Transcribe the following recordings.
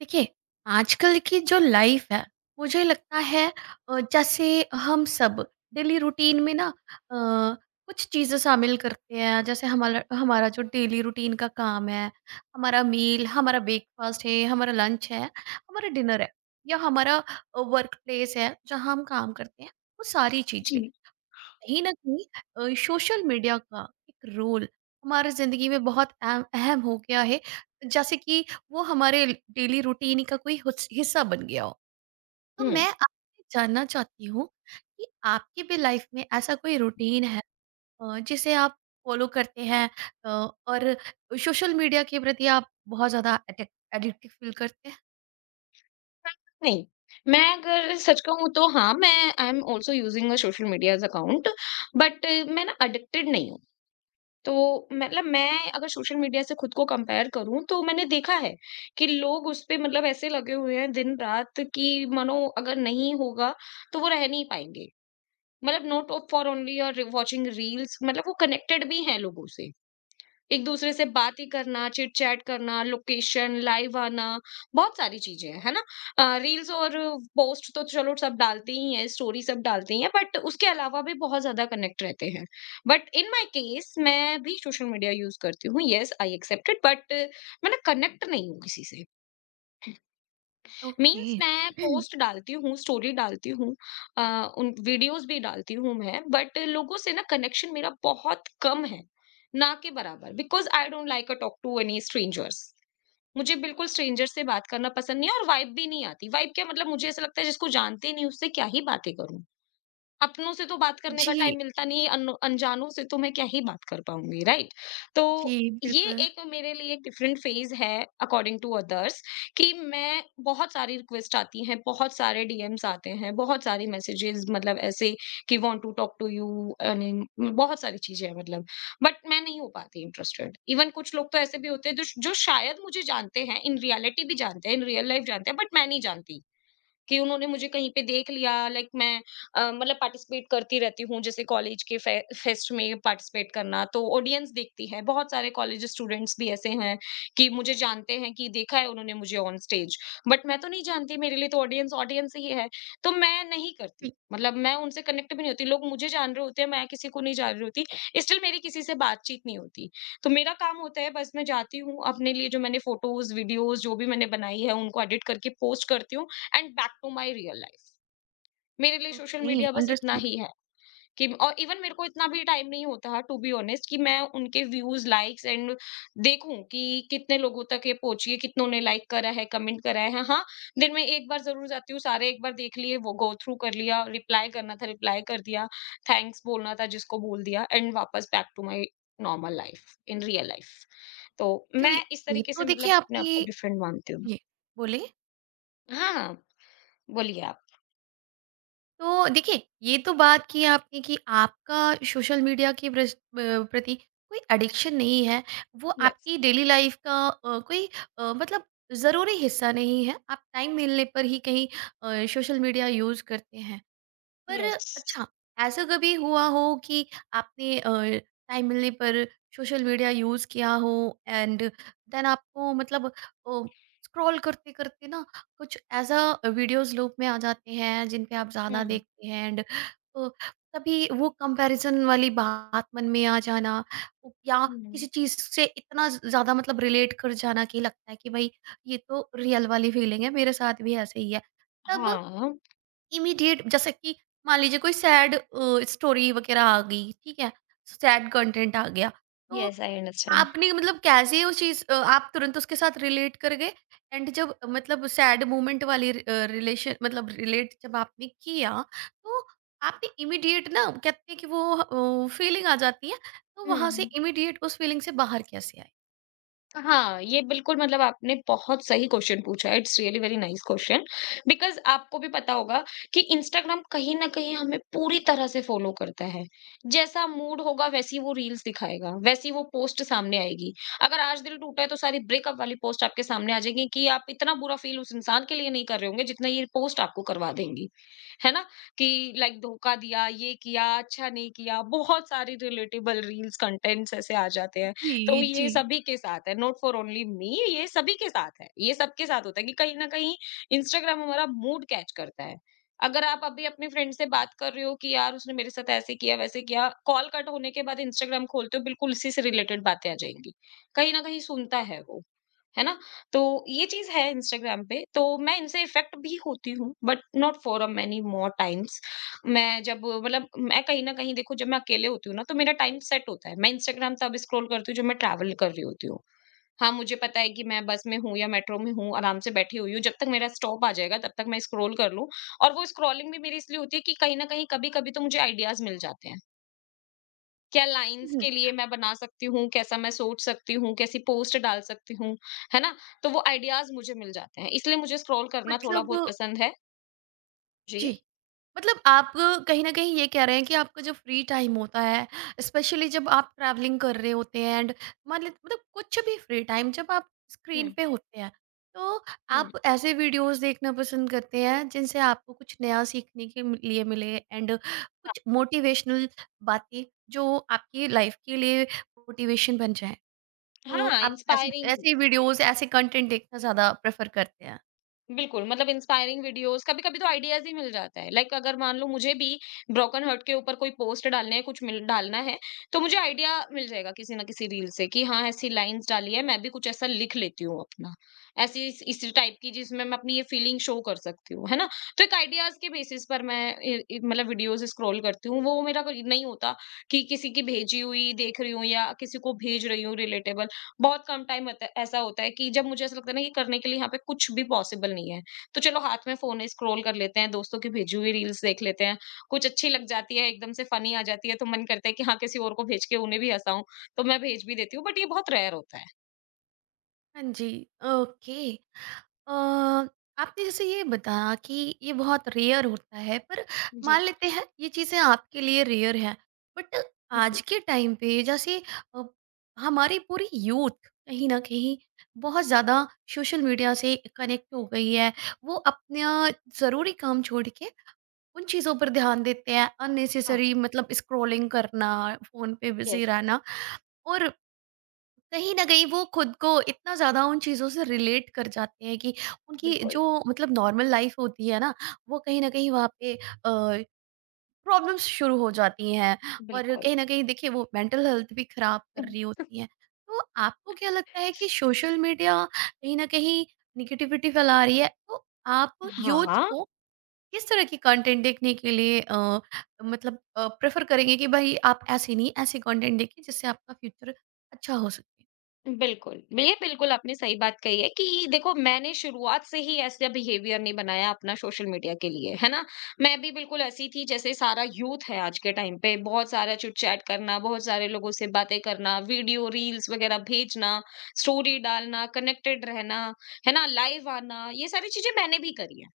देखिए, आजकल की जो लाइफ है, मुझे लगता है जैसे हम सब डेली रूटीन में ना कुछ चीज़ें शामिल करते हैं। जैसे हमारा हमारा जो डेली रूटीन का काम है, हमारा मील, हमारा ब्रेकफास्ट है, हमारा लंच है, हमारा डिनर है या हमारा वर्क प्लेस है, जहाँ हम काम करते हैं, वो सारी चीज़ें। जी, कहीं न कहीं सोशल मीडिया का एक रोल हमारे ज़िंदगी में बहुत अहम अहम हो गया है, जैसे कि वो हमारे डेली रूटीन का कोई हुस हिस्सा बन गया हो। तो हुँ। मैं आपसे जानना चाहती हूँ कि आपकी भी लाइफ में ऐसा कोई रूटीन है जिसे आप फॉलो करते हैं अ, और सोशल मीडिया के प्रति आप बहुत ज़्यादा अटेक एडिक्टिव फ़ील करते हैं? नहीं, मैं अगर सच कहूँ तो हाँ, मैं I am also using a social media as account but मैं ना एडिक्टेड नहीं हूँ। तो मतलब मैं अगर सोशल मीडिया से खुद को कंपेयर करूँ तो मैंने देखा है कि लोग उस पे मतलब ऐसे लगे हुए हैं दिन-रात कि मानो अगर नहीं होगा तो वो रह नहीं पाएँगे। मतलब नॉट ऑफ फॉर ओनली और वॉचिंग रील्स मतलब वो कनेक्टेड भी हैं लोगों से। एक-दूसरे से बात ही करना, चिट-चैट करना, लोकेशन, लाइव आना, बहुत सारी चीज़ें हैं, है ना? रील्स और पोस्ट तो चलो सब डालते ही हैं, स्टोरी सब डालते ही हैं, बट उसके अलावा भी बहुत ज़्यादा कनेक्ट रहते हैं। बट इन माय केस मैं भी सोशल मीडिया यूज़ करती हूँ, yes I accept it but मैं ना कनेक्ट नहीं हूँ किसी से। ओके। मीन्स मैं पोस्ट डालती हूँ, स्टोरी डालती हूँ, अ, उन वीडियोस भी डालती हूँ मैं, बट लोगों से ना कनेक्शन मेरा बहुत कम है, ना के बराबर because I don't like a talk to any strangers. मुझे बिल्कुल स्ट्रेंजर से बात करना पसंद नहीं है और वाइब भी नहीं आती। वाइब क्या मतलब मुझे ऐसा लगता है जिसको जानते नहीं उससे क्या ही बातें करूँ। अपनों से तो बात करने का टाइम जी, मिलता नहीं है, अन अनजानों से तो मैं क्या ही बात कर पाऊँगी, राइट? तो जी, ये बिल्कुल। एक मेरे लिए एक डिफरेंट फ़ेज़ है अकॉर्डिंग टू अदर्स कि मैं बहुत सारी रिक्वेस्ट आती हैं, बहुत सारे डीएम्स आते हैं, बहुत सारी मैसेजेस मतलब ऐसे कि want to talk to you, earning, बहुत सारी चीज़ें हैं मतलब। बट मैं नहीं हो पाती इंटरेस्टेड। इवन कुछ लोग तो ऐसे भी होते हैं जो शायद मुझे जानते हैं, इन रियलिटी भी जानते हैं, इन रियल लाइफ़ जानते हैं बट मैं नहीं जानती। कि उन्होंने मुझे कहीं पे देख लिया लाइक मैं मतलब पार्टिसिपेट करती रहती हूँ, जैसे कॉलेज के फेस्ट में पार्टिसिपेट करना तो ऑडियंस देखती है, बहुत सारे कॉलेज स्टूडेंट्स भी ऐसे हैं कि मुझे जानते हैं कि देखा है उन्होंने मुझे ऑन स्टेज, बट मैं तो नहीं जानती, मेरे लिए तो ऑडियंस ऑडियंस ही है। तो मैं नहीं करती जी, मतलब मैं उनसे कनेक्ट भी नहीं होती, लोग मुझे जान रहे होते हैं, मैं किसी को नहीं जान रही होती, स्टिल मेरी किसी से बातचीत नहीं होती। तो मेरा काम होता है बस, मैं जाती हूँ अपने लिए, जो मैंने फोटोज वीडियोज जो भी मैंने बनाई है उनको एडिट करके पोस्ट करती हूँ and back to my real life. मेरे लिए सोशल ओके, मीडिया बस इतना अंडरस्टूड। ही है कि, और इवन मेरे को इतना भी टाइम नहीं होता है टू बी ऑनेस्ट कि मैं उनके व्यूज लाइक्स एंड देखूं कि कितने लोगों तक ये पहुंची है, कितनों ने लाइक करा है, कमेंट करा है। हाँ, दिन में एक बार जरूर जाती हूँ, सारे एक बार देख लिए, वो गो थ्रू कर लिया, रिप्लाई करना था रिप्लाई कर दिया, थैंक्स बोलना था जिसको बोल दिया, एंड वापस back to my normal life in real life. तो मैं चलिए, इस ये तरीके तो से मतलब देखिए अपने आप आपने। को डिफरेंट मानती हूँ। जी, बोलिए। हाँ हाँ, बोलिए आप। तो देखिए, ये तो बात की आपने कि आपका सोशल मीडिया के प्रति कोई एडिक्शन नहीं है। वो यस आपकी डेली लाइफ़ का कोई मतलब ज़रूरी हिस्सा नहीं है। आप टाइम मिलने पर ही कहीं सोशल मीडिया यूज़ करते हैं। पर यस। अच्छा, ऐसा कभी हुआ हो कि आपने टाइम मिलने पर सोशल मीडिया यूज़ किया हो एंड देन आपको मतलब स्क्रॉल करते करते ना कुछ ऐसा वीडियोस लूप में आ जाते हैं जिन पे आप ज़्यादा Hmm. देखते हैं एंड तभी वो कंपैरिजन वाली बात मन में आ जाना या किसी Hmm. चीज़ से इतना ज़्यादा मतलब रिलेट कर जाना कि लगता है कि भाई ये तो रियल वाली फीलिंग है, मेरे साथ भी ऐसे ही है। तब Huh. इमीडिएट जैसे कि मान लीजिए कोई सैड स्टोरी वगैरह आ गई, ठीक है, सैड कंटेंट आ गया, तो Yes, I understand. आपने मतलब कैसे आप तुरंत उसके साथ रिलेट कर गए एंड जब मतलब सैड मोमेंट वाली रिलेशन मतलब रिलेट जब आपने किया तो आपने इमीडिएट ना कहते हैं कि वो फीलिंग आ जाती है तो वहां से Hmm. इमीडिएट उस फीलिंग से बाहर कैसे आए। हाँ, ये बिल्कुल मतलब आपने बहुत सही क्वेश्चन पूछा है, it's really very nice question, because आपको भी पता होगा कि इंस्टाग्राम कहीं न कहीं हमें पूरी तरह से फ़ॉलो करता है। जैसा मूड होगा वैसी वो रील्स दिखाएगा, वैसी वो पोस्ट सामने आएगी। अगर आज दिल टूटा है तो सारी ब्रेकअप वाली पोस्ट आपके सामने आ जाएगी, कि आप इतना बुरा फ़ील उस इंसान के लिए नहीं कर रहे होंगे जितना ये पोस्ट आपको करवा देंगी। है ना? कि लाइक धोखा दिया, ये किया, अच्छा नहीं किया, बहुत सारी रिलेटेबल रील्स कंटेंट्स ऐसे आ जाते हैं। तो जी, ये जी। सभी के साथ है, नॉट फॉर ओनली मी, ये सभी के साथ है, ये सबके साथ होता है कि कहीं ना कहीं इंस्टाग्राम हमारा मूड कैच करता है। अगर आप अभी अपने फ्रेंड से बात कर रहे हो कि यार उसने मेरे साथ ऐसे किया वैसे किया, कॉल कट होने के बाद इंस्टाग्राम खोलते हो, बिल्कुल इसी से रिलेटेड बातें आ जाएंगी, कहीं ना कहीं सुनता है वो, है ना? तो ये चीज़ है इंस्टाग्राम पे, तो मैं इनसे इफ़ेक्ट भी होती हूँ but not for a many more times. मैं जब मतलब मैं कहीं न कहीं देखो, जब मैं अकेले होती हूँ ना तो मेरा टाइम सेट होता है। मैं इंस्टाग्राम तब स्क्रॉल करती हूँ जब मैं ट्रैवल कर रही होती हूँ। हाँ, मुझे पता है कि मैं बस में हूँ या मेट्रो में हूँ, आराम से बैठी हुई हूँ, जब तक मेरा स्टॉप आ जाएगा तब तक मैं स्क्रॉल कर लूँ, और वो स्क्रॉलिंग भी मेरी इसलिए होती है कि कहीं न कहीं कभी-कभी तो मुझे आइडियाज़ मिल जाते हैं। क्या लाइन्स हम्म, के लिए मैं बना सकती हूँ, कैसा मैं सोच सकती हूँ, कैसी पोस्ट डाल सकती हूँ, है ना? तो वो आइडियाज़ मुझे मिल जाते हैं, इसलिए मुझे स्क्रॉल करना थोड़ा मतलब बहुत पसंद है। जी। जी मतलब आप कहीं न कहीं ये कह रहे हैं कि आपका जो फ्री टाइम होता है, स्पेशली जब आप ट्रैवलिंग कर रहे होते हैं एंड मान लें मतलब कुछ भी फ्री टाइम जब आप स्क्रीन हुँ, पे होते हैं, तो आप हुँ। ऐसे वीडियोज़ देखना पसंद करते हैं जिनसे आपको कुछ नया सीखने के मि लिए मिले एंड कुछ मोटिवेशनल बातें जो आपकी लाइफ़ के लिए मोटिवेशन बन जाएँ। तो हाँ, आप ऐसे इंस्पायरिंग। ऐसे वीडियोज़, ऐसे कंटेंट देखना ज़्यादा प्रेफ़र करते हैं? बिल्कुल, मतलब इंस्पायरिंग वीडियोज़ कभी-कभी तो आइडियाज़ ही मिल जाता है। लाइक अगर मान लो मुझे भी ब्रोकन हार्ट के ऊपर कोई पोस्ट डालने है, कुछ मिल डालना है, तो मुझे आइडिया मिल जाएगा किसी न किसी रील से कि हाँ, ऐसी लाइन्स डाली है, मैं भी कुछ ऐसा लिख लेती हूँ अपना। ऐसी इस इसी टाइप की जिसमें मैं अपनी ये फीलिंग शो कर सकती हूँ, है ना? तो एक आइडियाज़ के बेसिस पर मैं ए ए मतलब वीडियोज़ स्क्रॉल करती हूँ। वो मेरा कोई नहीं होता कि किसी की भेजी हुई देख रही हूँ या किसी को भेज रही हूँ रिलेटेबल। बहुत कम टाइम होता है ऐसा होता है कि जब मुझे ऐसा लगता है ना कि करने के लिए यहाँ पे कुछ भी पॉसिबल नहीं है। तो चलो हाथ में फ़ोन है, स्क्रॉल कर लेते हैं, दोस्तों की भेजी हुई रील्स देख लेते हैं। कुछ अच्छी लग जाती है, एकदम से फ़नी आ जाती है तो मन करता है कि हाँ, किसी और को भेज के उन्हें भी हँसाऊँ, तो मैं भेज भी देती हूँ बट ये बहुत रेयर होता है। हाँ जी, ओके। अ, आपने जैसे ये बताया कि ये बहुत रेयर होता है पर मान जी। लेते हैं ये चीज़ें आपके लिए रेयर हैं बट जी, आज के टाइम पे जैसे अ, हमारी पूरी यूथ कहीं ना कहीं बहुत ज़्यादा सोशल मीडिया से कनेक्ट हो गई है, वो अपना ज़रूरी काम छोड़ के उन चीज़ों पर ध्यान देते हैं, हाँ, अननेसेसरी मतलब स्क्रॉलिंग करना, फ़ोन पे बिजी यस, रहना, और कहीं न कहीं वो खुद को इतना ज़्यादा उन चीज़ों से रिलेट कर जाते हैं कि उनकी बिल्कुल, जो मतलब नॉर्मल लाइफ़ होती है ना, वो कहीं न कहीं वहाँ पे प्रॉब्लम्स शुरू हो जाती हैं और बिल्कुल। कहीं न कहीं देखिए वो मेंटल हेल्थ भी ख़राब कर रही होती है। तो आपको क्या लगता है कि सोशल मीडिया कहीं न कहीं नेगेटिविटी फैला रही है, तो आप यूथ हाँ, को किस तरह की कंटेंट देखने के लिए मतलब प्रेफ़र करेंगे कि भई आप ऐसे नहीं, ऐसे कंटेंट देखिए जिससे आपका फ्यूचर अच्छा हो सके? बिल्कुल, ये बिल्कुल आपने सही बात कही है कि देखो मैंने शुरुआत से ही ऐसा बिहेवियर नहीं बनाया अपना सोशल मीडिया के लिए, है ना? मैं भी बिल्कुल ऐसी थी जैसे सारा यूथ है आज के टाइम पे, बहुत सारा चिट-चैट करना, बहुत सारे लोगों से बातें करना, वीडियो, रील्स वगैरह भेजना, स्टोरी डालना, कनेक्टेड रहना, है ना? लाइव आना, ये सारी चीज़ें मैंने भी करी हैं।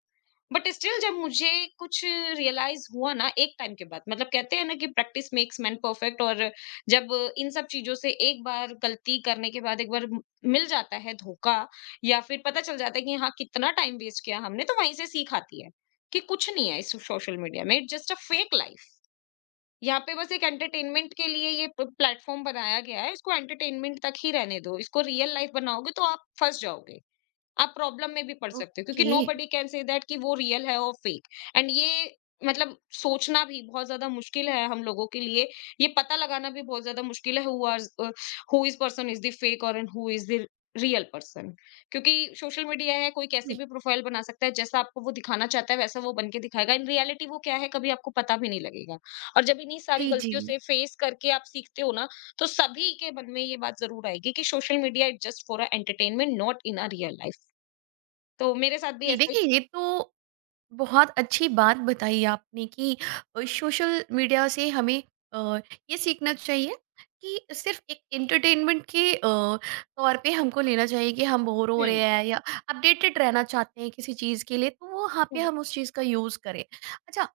बट स्टिल जब मुझे कुछ रियलाइज हुआ ना एक टाइम के बाद, मतलब कहते हैं ना कि प्रैक्टिस मेक्स मैन परफेक्ट, और जब इन सब चीजों से एक बार गलती करने के बाद, एक बार मिल जाता है धोखा, या फिर पता चल जाता है कि हाँ, कितना टाइम वेस्ट किया हमने, तो वहीं से सीख आती है कि कुछ नहीं है इस सोशल मीडिया में, it just a fake life. यहाँ पे बस एक एंटरटेनमेंट के लिए ये प्लेटफॉर्म बनाया गया है, इसको एंटरटेनमेंट तक ही रहने दो, इसको रियल लाइफ बनाओगे तो आप फंस जाओगे, आप प्रॉब्लम में भी पड़ सकते हो, क्योंकि okay. Nobody can say that कि वो रियल है और फेक। एंड ये मतलब सोचना भी बहुत ज्यादा मुश्किल है हम लोगों के लिए, ये पता लगाना भी बहुत ज्यादा मुश्किल है who is person is the fake और who is the real person. क्योंकि सोशल मीडिया है, कोई कैसे भी प्रोफाइल बना सकता है, जैसा आपको वो दिखाना चाहता है वैसा वो बन के दिखाएगा, इन रियलिटी वो क्या है कभी आपको पता भी नहीं लगेगा। और जब इन्हीं सारी जी, जी, गलतियों से फेस करके आप सीखते हो ना, तो सभी के मन में ये बात जरूर आएगी कि social media is just for a entertainment not in a real life. तो मेरे साथ भी जी। ऐसा ही। देखिए, ये तो बहुत अच्छी बात बताई आपने कि सोशल मीडिया से हमें अ, ये सीखना चाहिए कि सिर्फ एक एंटरटेनमेंट के तौर पे हमको लेना चाहिए कि हम बोर हो रहे हुँ, हैं या अपडेटेड रहना चाहते हैं किसी चीज़ के लिए तो वो वहाँ पे हुँ, हम उस चीज़ का यूज़ करें। अच्छा,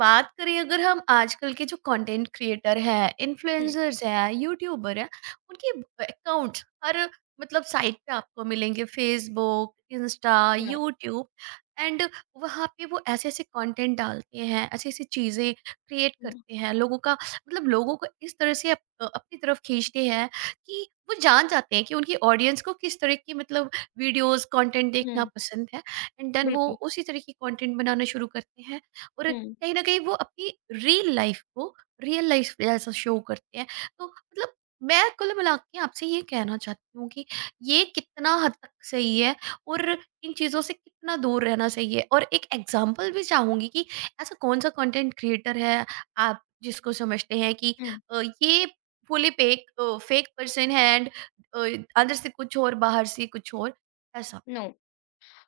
बात करें अगर हम आजकल के जो कंटेंट क्रिएटर हैं, हुँ, इन्फ्लुएंसर्स हैं, यूट्यूबर हैं, उनके अकाउंट्स हर मतलब साइट पे आपको मिलेंगे, Facebook, Insta, hmm, YouTube and वहाँ पे वो ऐसे-ऐसे कंटेंट डालते हैं, ऐसी-ऐसी चीज़ें क्रिएट हुँ, करते हैं, लोगों का मतलब लोगों को इस तरह से अपनी तरफ खींचते हैं कि वो जान जाते हैं कि उनकी ऑडियंस को किस तरह की मतलब वीडियोज़, कंटेंट देखना हुँ, पसंद है एंड देन वो बिल्कुल, उसी तरह की कंटेंट बनाना शुरू करते हैं और हुँ, कहीं न कहीं वो अपनी रियल लाइफ़ को रियल लाइफ़ जैसा शो करते हैं। तो मतलब मैं कुल मिला के आपसे ये कहना चाहती हूँ कि ये कितना हद तक सही है और इन चीज़ों से कितना दूर रहना चाहिए? और एक एग्ज़ाम्पल भी चाहूँगी कि ऐसा कौन-सा कंटेंट क्रिएटर है, आप जिसको समझते हैं कि हुँ, ये फुली फेक पर्सन है एंड अ, अंदर से कुछ और, बाहर से कुछ और, ऐसा? नो।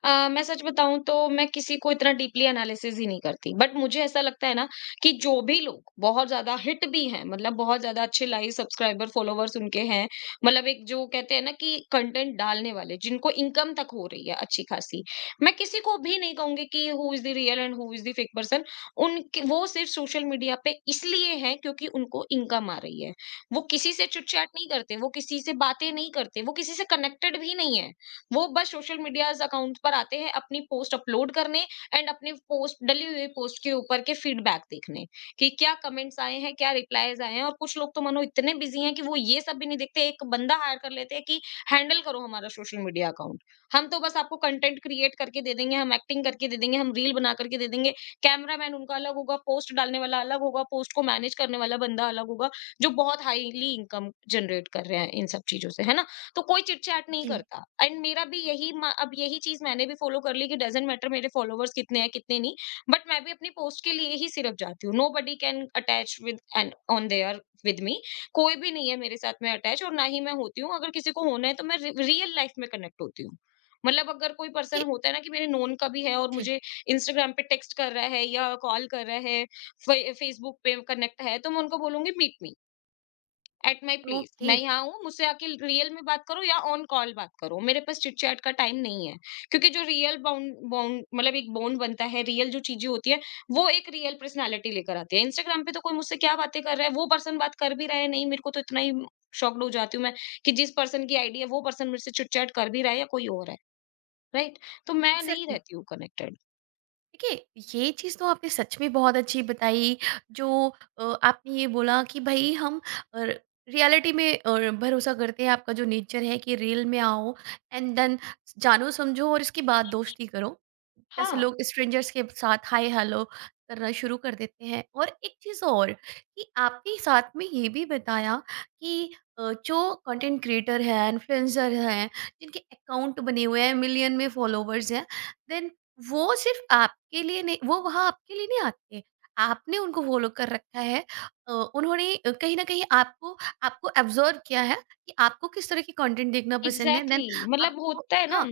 मैं सच बताऊँ तो मैं किसी को इतना डीपली एनालिसिस ही नहीं करती। बट मुझे ऐसा लगता है ना कि जो भी लोग बहुत ज़्यादा हिट भी हैं, मतलब बहुत ज़्यादा अच्छे लाइव सब्सक्राइबर, फॉलोवर्स उनके हैं, मतलब एक जो कहते हैं ना कि कंटेंट डालने वाले, जिनको इनकम तक हो रही है अच्छी-खासी। मैं किसी को भी नहीं कहूँगी कि who is the real and who is the fake person. उनके वो सिर्फ सोशल मीडिया पे इसलिए हैं क्योंकि उनको इनकम आ रही है। वो किसी से चिट-चैट नहीं करते, वो किसी से बातें नहीं करते, वो किसी से कनेक्टेड भी नहीं है। वो बस सोशल मीडियाज अकाउंट पर आते हैं अपनी पोस्ट अपलोड करने एंड अपनी पोस्ट डली हुई पोस्ट के ऊपर के फीडबैक देखने, कि क्या कमेंट्स आए हैं, क्या रिप्लाईज आए हैं, और कुछ लोग तो मानो इतने बिजी हैं कि वो ये सब भी नहीं देखते, एक बंदा हायर कर लेते हैं कि हैंडल करो हमारा सोशल मीडिया अकाउंट। हम तो बस आपको कंटेंट क्रिएट करके दे देंगे, हम एक्टिंग करके दे देंगे, हम रील बना करके दे देंगे, कैमरामैन उनका अलग होगा, पोस्ट डालने वाला अलग होगा, पोस्ट को मैनेज करने वाला बंदा अलग होगा, जो बहुत हाईली इनकम जनरेट कर रहे हैं इन सब चीजों से, है ना? तो कोई चिट-चैट नहीं जी। करता एंड मेरा भी यही म अब यही चीज़ मैंने भी फॉलो कर ली कि डज़न्ट मैटर मेरे फॉलोवर्स कितने हैं, कितने नहीं, बट मैं भी अपनी पोस्ट के लिए ही सिर्फ जाती हूँ। Nobody can attach with and on there with me, कोई भी नहीं है मेरे साथ में अटैच, और ना ही मैं होती हूँ। अगर किसी को होना है तो मैं रि रियल लाइफ़ में कनेक्ट होती हूँ। मतलब अगर कोई पर्सन देखिए। होता है ना कि मेरे नोन का भी है और जी। मुझे इंस्टाग्राम पे टेक्स्ट कर रहा है या कॉल कर रहा है, फ़ेसबुक पे कनेक्ट है, तो मैं उनको बोलूँगी meet me. At my place okay, मैं यहाँ हूँ, मुझसे आके रियल में बात करो या ऑन कॉल बात करो, मेरे पास चिट चैट का टाइम नहीं है, क्योंकि जो रियल बाउंड बाउंड मतलब एक बॉन्ड बनता है, रियल जो चीजें होती है वो एक रियल पर्सनैलिटी लेकर आती है। इंस्टाग्राम पे तो कोई मुझसे क्या बातें कर रहा है, वो पर्सन बात कर भी रहा है नहीं, मेरे को तो इतना ही शॉक्ड हो जाती हूँ मैं कि जिस पर्सन की आईडी है वो पर्सन मेरे से चिट चैट कर भी रहा है या कोई और है, राइट? तो मैं नहीं एग्ज़ैक्टली। रहती हूँ कनेक्टेड। देखिए, ये चीज़ तो आपने सच में बहुत अच्छी बताई, जो आपने ये बोला कि भई हम अ, रियलिटी में भरोसा करते हैं, आपका जो नेचर है कि रियल में आओ एंड देन जानो समझो और इसके बाद दोस्ती करो। जैसे हाँ, लोग स्ट्रेंजर्स के साथ हाय हेलो करना शुरू कर देते हैं, और एक चीज़ और कि आपने साथ में ये भी बताया कि जो कंटेंट क्रिएटर है, इन्फ्लुएंसर हैं, जिनके अकाउंट बने हुए हैं, मिलियन में फॉलोवर्स हैं, देन वो सिर्फ़ आपके लिए नहीं, वो वहाँ आपके लिए नहीं आते। आपने उनको फ़ॉलो कर रखा है। उन्होंने कहीं न कहीं आपको आपको ऑब्ज़र्व किया है कि आपको किस तरह की कंटेंट देखना पसंद है एग्जैक्टली देन exactly. मतलब आपको। होता है ना हाँ,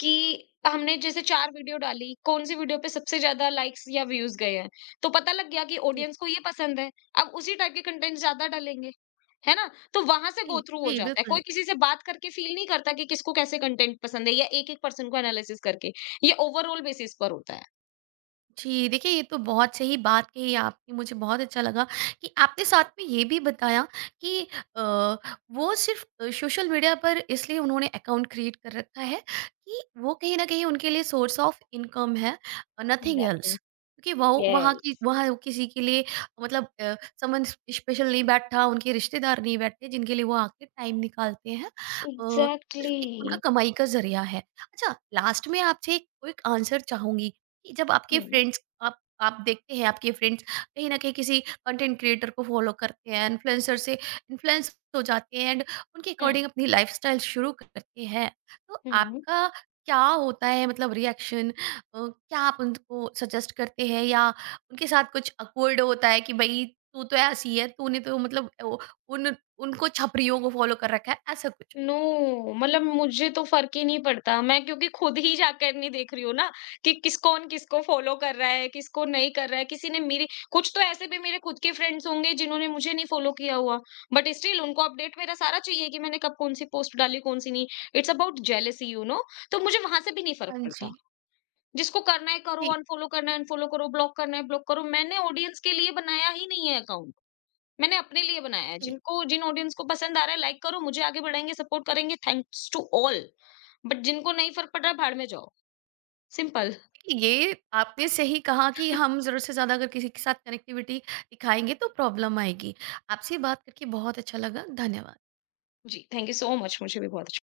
कि हमने जैसे 4 वीडियो डाली, कौन-सी वीडियो पे सबसे ज़्यादा लाइक्स या व्यूज़ गए हैं। तो पता लग गया कि जी, ऑडियंस को ये पसंद है, अब उसी टाइप के कंटेंट ज़्यादा डालेंगे, है ना? तो वहाँ से जी, गो थ्रू हो जी, जाता है। बिल्कुल। कोई किसी से बात करके फ़ील नहीं करता कि किसको कैसे कंटेंट पसंद है या एक-एक पर्सन को एनालिसिस करके। ये ओवरऑल बेसिस पर होता है। जी, देखिए, ये तो बहुत सही बात कही आपने, मुझे बहुत अच्छा लगा कि आपने साथ में ये भी बताया कि अ, वो सिर्फ़ सोशल मीडिया पर इसलिए उन्होंने अकाउंट क्रिएट कर रखा है कि वो कहीं न कहीं उनके लिए सोर्स ऑफ इनकम है, नथिंग एग्ज़ैक्टली, एल्स। क्योंकि वो यस। वहाँ किसी के लिए मतलब समन स्पेशल नहीं बैठा, उनके रिश्तेदार नहीं बैठते जिनके लिए वो आके टाइम निकालते हैं। अ, सिर्फ़ एग्ज़ैक्टली। एक उनका कमाई का ज़रिया है। अच्छा, लास्ट में आपसे एक क्विक आंसर चाहूँगी कि जब आपके हुँ, फ्रेंड्स आप देखते हैं आपके फ्रेंड्स कहीं न कहीं किसी कंटेंट क्रिएटर को फॉलो करते हैं, इन्फ्लुएंसर से इन्फ्लुएंस हो जाते हैं एंड उनके अकॉर्डिंग अपनी लाइफ़स्टाइल शुरू करते हैं। तो हुँ, हुँ। आपका क्या होता है मतलब रिएक्शन, क्या आप उनको सजेस्ट करते हैं या उनके साथ कुछ ऑकवर्ड होता है कि भई तू तो ऐसी है, तूने तो मतलब ओ उन उनको छपरियों को फॉलो कर रखा है, ऐसा कुछ? नो, मतलब मुझे तो फ़र्क ही नहीं पड़ता। मैं क्योंकि खुद ही जाकर नहीं देख रही हूँ ना कि किस कौन किसको फ़ॉलो कर रहा है, किसको नहीं कर रहा है। किसी ने मेरी, कुछ तो ऐसे भी मेरे खुद के फ्रेंड्स होंगे जिन्होंने मुझे नहीं फ़ॉलो किया हुआ। बट स्टिल उनको अपडेट मेरा सारा चाहिए कि मैंने कब कौन-सी पोस्ट डाली, कौन-सी नहीं। It's about jealousy you know. तो मुझे वहाँ से भी नहीं फ़र्क हाँ पड़ता। जी। जिसको करना है करो, जी, अनफ़ॉलो करना है अनफ़ॉलो करो, ब्लॉक करना है ब्लॉक करो। मैंने ऑडियंस के लिए बनाया ही नहीं है अकाउंट। मैंने अपने लिए बनाया है, जी। जिनको, जिन ऑडियंस को पसंद आ रहा है लाइक करो, मुझे आगे बढ़ाएँगे, सपोर्ट करेंगे, थैंक्स टू ऑल। बट जिनको नहीं फ़र्क पड़ रहा है, भाड़ में जाओ, सिंपल। ये आपने सही कहा कि हम ज़रूरत से ज़्यादा अगर किसी के साथ कनेक्टिविटी दिखाएँगे तो प्रॉब्लम आएगी। आपसे बात करके बहुत अच्छा लगा। धन्यवाद। जी, थैंक यू सो मच, मुझे भी बहुत अच्छा।